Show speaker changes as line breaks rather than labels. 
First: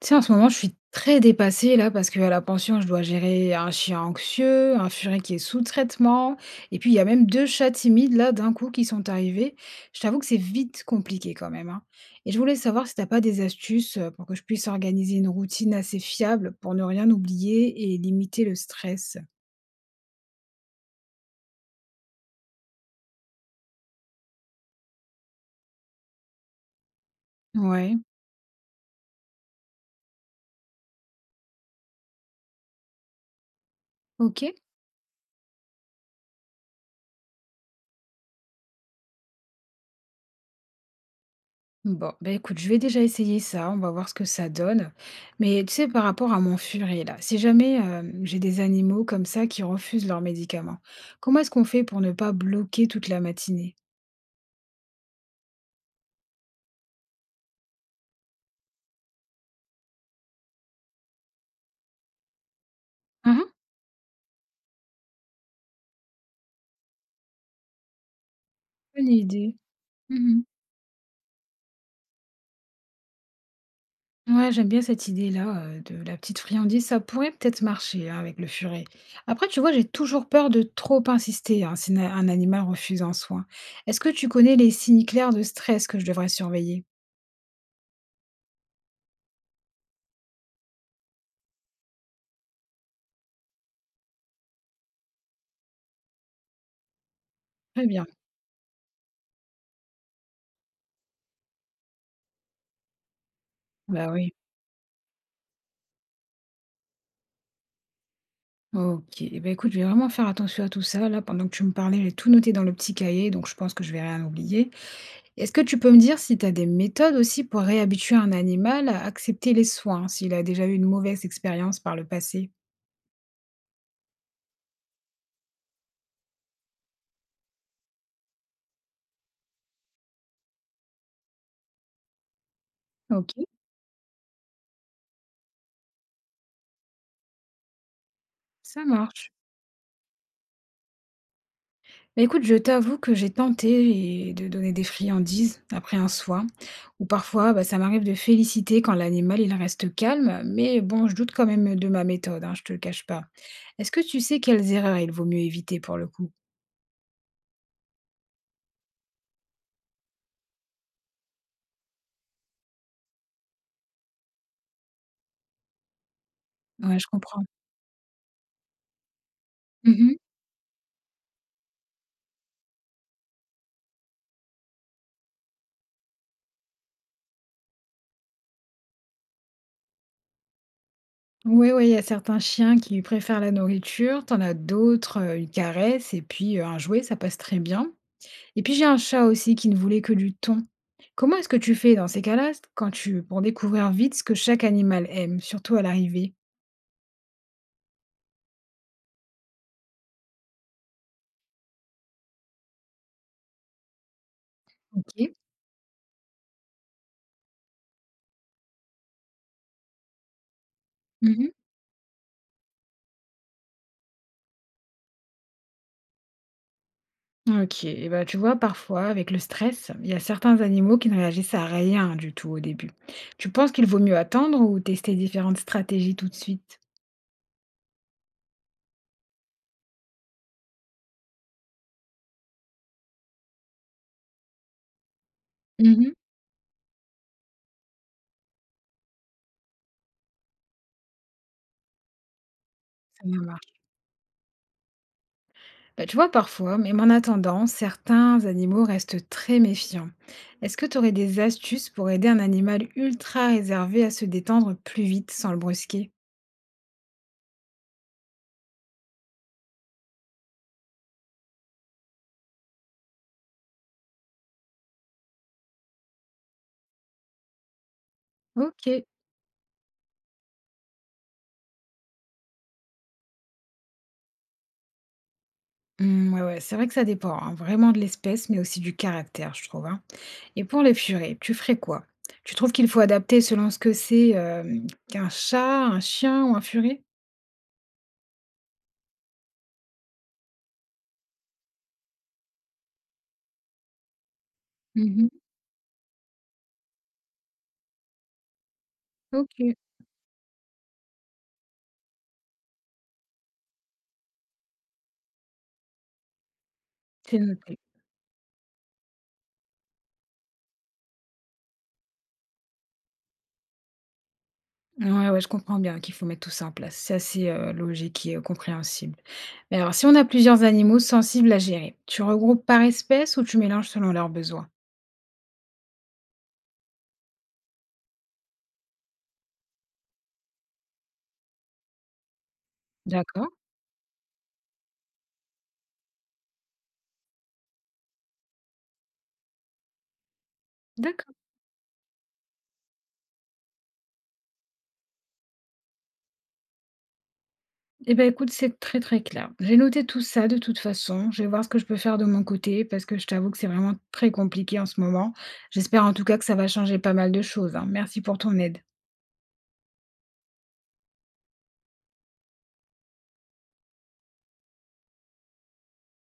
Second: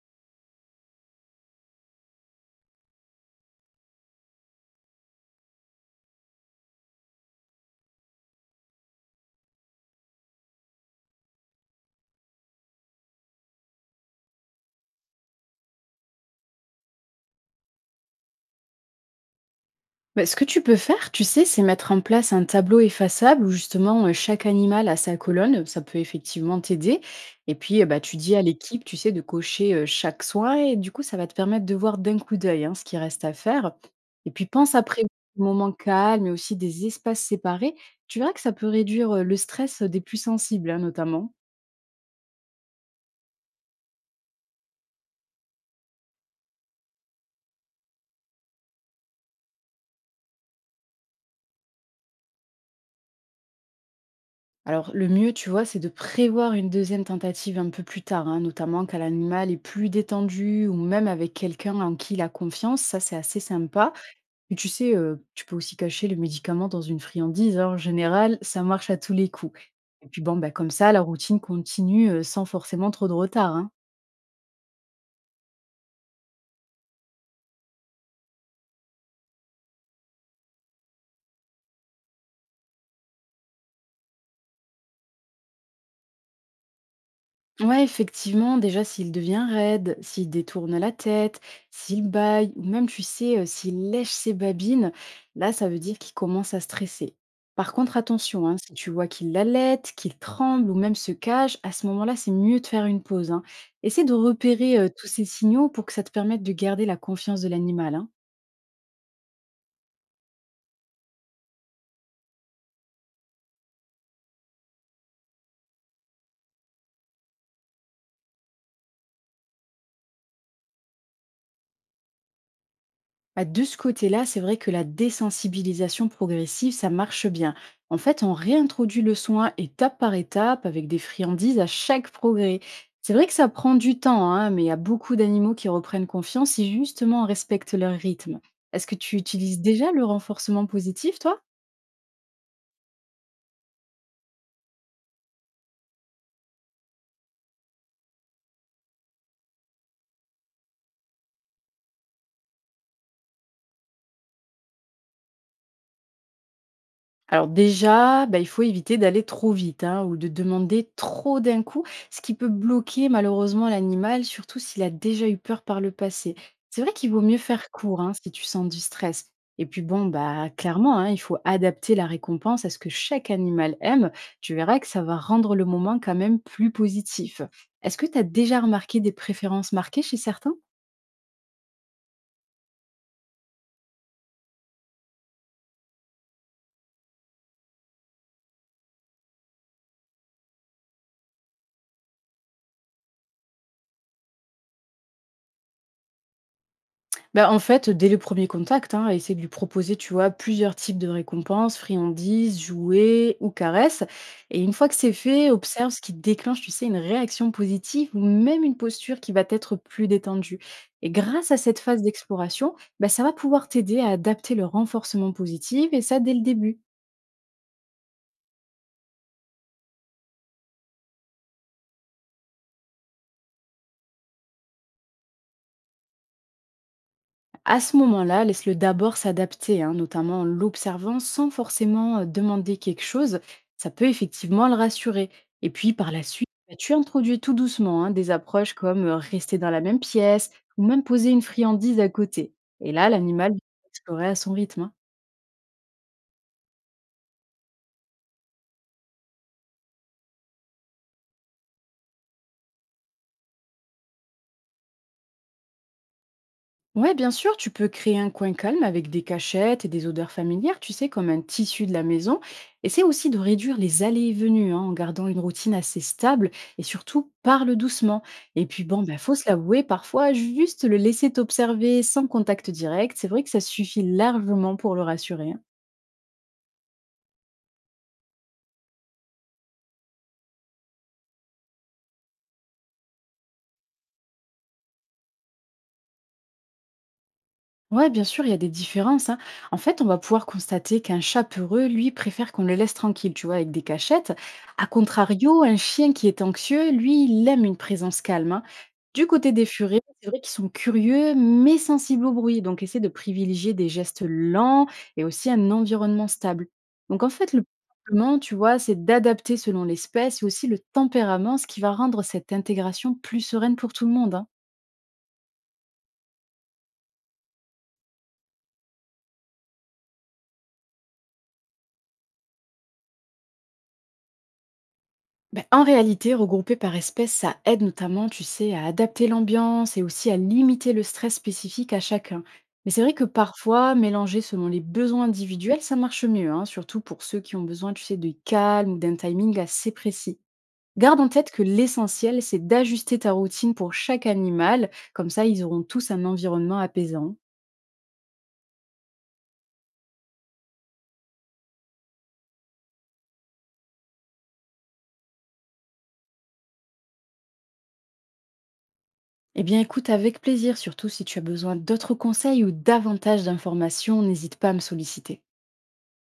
Tu sais, en ce moment, je suis très dépassée là parce qu'à la pension, je dois gérer un chien anxieux, un furet qui est sous traitement, et puis il y a même deux chats timides là d'un coup qui sont arrivés. Je t'avoue que c'est vite compliqué quand même, hein. Et je voulais savoir si t'as pas des astuces pour que je puisse organiser une routine assez fiable pour ne rien oublier et limiter le stress.
Bah, ce que tu peux faire, tu sais, c'est mettre en place un tableau effaçable où justement chaque animal a sa colonne. Ça peut effectivement t'aider. Et puis,
Ouais,
bah, tu dis à l'équipe, tu sais, de cocher chaque soin et du coup, ça va te permettre de voir d'un coup d'œil hein, ce qui reste à faire. Et
ok.
puis, pense après des moments calmes et aussi des espaces séparés. Tu verras que ça peut réduire le stress des plus sensibles, hein, notamment.
Bon, ben écoute, je vais déjà essayer ça, on va voir ce que ça donne. Mais tu sais, par rapport à mon furet, là, si jamais j'ai des animaux comme ça qui refusent leurs médicaments, comment est-ce qu'on fait pour ne pas bloquer toute la matinée?
Alors, le mieux, tu vois, c'est de prévoir une deuxième tentative un peu plus tard, hein, notamment quand l'animal est plus détendu ou même avec quelqu'un en qui il a confiance. Ça, c'est assez
Mhm.
sympa. Et tu sais, tu peux aussi cacher le médicament dans une friandise, hein. En général, ça marche à
Bonne
tous les
idée.
coups. Et puis, bon,
Mhm.
bah, comme ça, la routine continue sans forcément trop de retard, hein.
Ouais, j'aime bien cette idée-là de la petite friandise. Ça pourrait peut-être marcher, hein, avec le furet. Après, tu vois, j'ai toujours peur de trop insister, hein, si na- un animal refuse un soin. Est-ce que tu connais les signes clairs de stress que je devrais surveiller?
Ouais, effectivement, déjà s'il devient raide, s'il détourne la tête, s'il bâille, ou même, tu sais, s'il lèche ses babines, là, ça veut dire qu'il commence à stresser. Par
Très
contre,
bien.
attention, hein, si tu vois qu'il halète, qu'il tremble ou même se cache, à ce moment-là, c'est mieux de faire une pause, hein. Essaie
Bah
de
oui.
repérer tous ces signaux pour que ça te permette de garder la confiance de l'animal, hein.
OK. Eh ben, écoute, je vais vraiment faire attention à tout ça. Là, pendant que tu me parlais, j'ai tout noté dans le petit cahier, donc je pense que je vais rien oublier. Est-ce que tu peux me dire si tu as des méthodes aussi pour réhabituer un animal à accepter les soins, s'il a déjà eu une mauvaise expérience par le passé?
Bah, de ce côté-là, c'est vrai que la désensibilisation progressive, ça marche bien. En fait, on réintroduit le soin étape par étape avec des friandises à chaque progrès. C'est vrai que
OK,
ça prend du temps, hein, mais il y a beaucoup d'animaux qui reprennent confiance si justement on respecte leur rythme.
ça
Est-ce que tu
marche.
utilises déjà le renforcement positif, toi?
Bah, écoute, je t'avoue que j'ai tenté et de donner des friandises après un soin, ou parfois bah, ça m'arrive de féliciter quand l'animal il reste calme, mais bon, je doute quand même de ma méthode, hein, je te le cache pas. Est-ce que tu sais quelles erreurs il vaut mieux éviter pour le coup?
Alors déjà, bah, il faut éviter d'aller trop vite hein, ou de demander trop d'un coup, ce qui peut bloquer malheureusement l'animal, surtout s'il a déjà eu peur par le passé. C'est vrai
Ouais, je
qu'il vaut mieux
comprends.
faire court hein, si tu sens du stress. Et puis bon,
Mmh.
bah clairement, hein, il faut adapter la récompense à ce que chaque animal aime. Tu verras que ça va rendre le moment quand même plus positif. Est-ce que tu as déjà remarqué des préférences marquées chez certains?
Oui, oui, il y a certains chiens qui préfèrent la nourriture, t'en as d'autres, une caresse et puis, un jouet, ça passe très bien. Et puis j'ai un chat aussi qui ne voulait que du thon. Comment est-ce que tu fais dans ces cas-là, quand tu pour découvrir vite ce que chaque animal aime, surtout à l'arrivée?
Bah, en fait, dès le premier contact, hein, essayer de lui proposer, tu vois, plusieurs types de récompenses, friandises, jouets ou caresses. Et une fois que c'est
OK.
fait, observe ce qui déclenche, tu sais, une réaction positive ou même une posture qui va être plus détendue. Et
Mmh.
grâce à cette phase d'exploration, bah, ça va pouvoir t'aider à adapter le renforcement positif et ça dès le début.
OK et ben, tu vois, parfois, avec le stress, il y a certains animaux qui ne réagissent à rien du tout au début. Tu penses qu'il vaut mieux attendre ou tester différentes stratégies tout de suite?
À ce moment-là, laisse-le d'abord s'adapter, hein, notamment en l'observant sans forcément demander quelque chose. Ça peut effectivement le rassurer. Et puis
Mhm.
par la suite, bah, tu introduis tout doucement hein, des approches comme rester dans la même pièce ou même poser une friandise à côté. Et là,
Ça
l'animal
mh.
va explorer à son rythme, hein.
Bah, tu vois, parfois, même en attendant, certains animaux restent très méfiants. Est-ce que tu aurais des astuces pour aider un animal ultra réservé à se détendre plus vite sans le brusquer?
Ouais, bien sûr, tu peux créer un coin calme avec des cachettes et des odeurs familières, tu sais, comme un tissu de la maison. Essaie aussi de réduire les allées et venues hein, en gardant une routine assez stable et surtout parle doucement. Et puis
Ok.
bon, bah, faut se l'avouer, parfois juste le laisser t'observer sans contact direct, c'est vrai que ça suffit largement pour le rassurer, hein.
Hmm, ouais, ouais, c'est vrai que ça dépend, hein, vraiment de l'espèce, mais aussi du caractère, je trouve, hein. Et pour les furets, tu ferais quoi? Tu trouves qu'il faut adapter selon ce que c'est, qu'un chat, un chien ou un furet?
Ouais, bien sûr, il y a des différences, hein. En fait, on va pouvoir constater qu'un chat peureux, lui, préfère qu'on le laisse tranquille, tu vois, avec des cachettes. A
Mhm.
contrario, un chien qui est anxieux, lui, il aime une présence calme, hein. Du côté des
Ok,
furets, c'est vrai qu'ils sont curieux, mais sensibles au bruit, donc essaie de privilégier des gestes lents et aussi un environnement stable. Donc en
c'est
fait, le plus
noté.
simplement, tu vois, c'est d'adapter selon l'espèce et aussi le tempérament, ce qui va rendre cette intégration plus sereine pour tout le monde, hein.
Ouais, ouais, je comprends bien qu'il faut mettre tout ça en place. C'est assez logique et compréhensible. Mais alors, si on a plusieurs animaux sensibles à gérer, tu regroupes par espèce ou tu mélanges selon leurs besoins?
Ben, en réalité, regrouper par espèce, ça aide notamment, tu sais, à adapter l'ambiance et aussi à limiter le stress spécifique à chacun. Mais c'est vrai que
D'accord,
parfois, mélanger selon les besoins individuels, ça marche mieux, hein, surtout pour ceux qui ont besoin, tu sais, de calme ou d'un timing assez précis. Garde en
d'accord.
tête que l'essentiel, c'est d'ajuster ta routine pour chaque animal, comme ça, ils auront tous un environnement apaisant.
Eh bien, écoute, c'est très très clair. J'ai noté tout ça de toute façon. Je vais voir ce que je peux faire de mon côté parce que je t'avoue que c'est vraiment très compliqué en ce moment. J'espère en tout cas que ça va changer pas mal de choses, hein. Merci pour ton aide.
Eh bien, écoute avec plaisir, surtout si tu as besoin d'autres conseils ou davantage d'informations, n'hésite pas à me solliciter.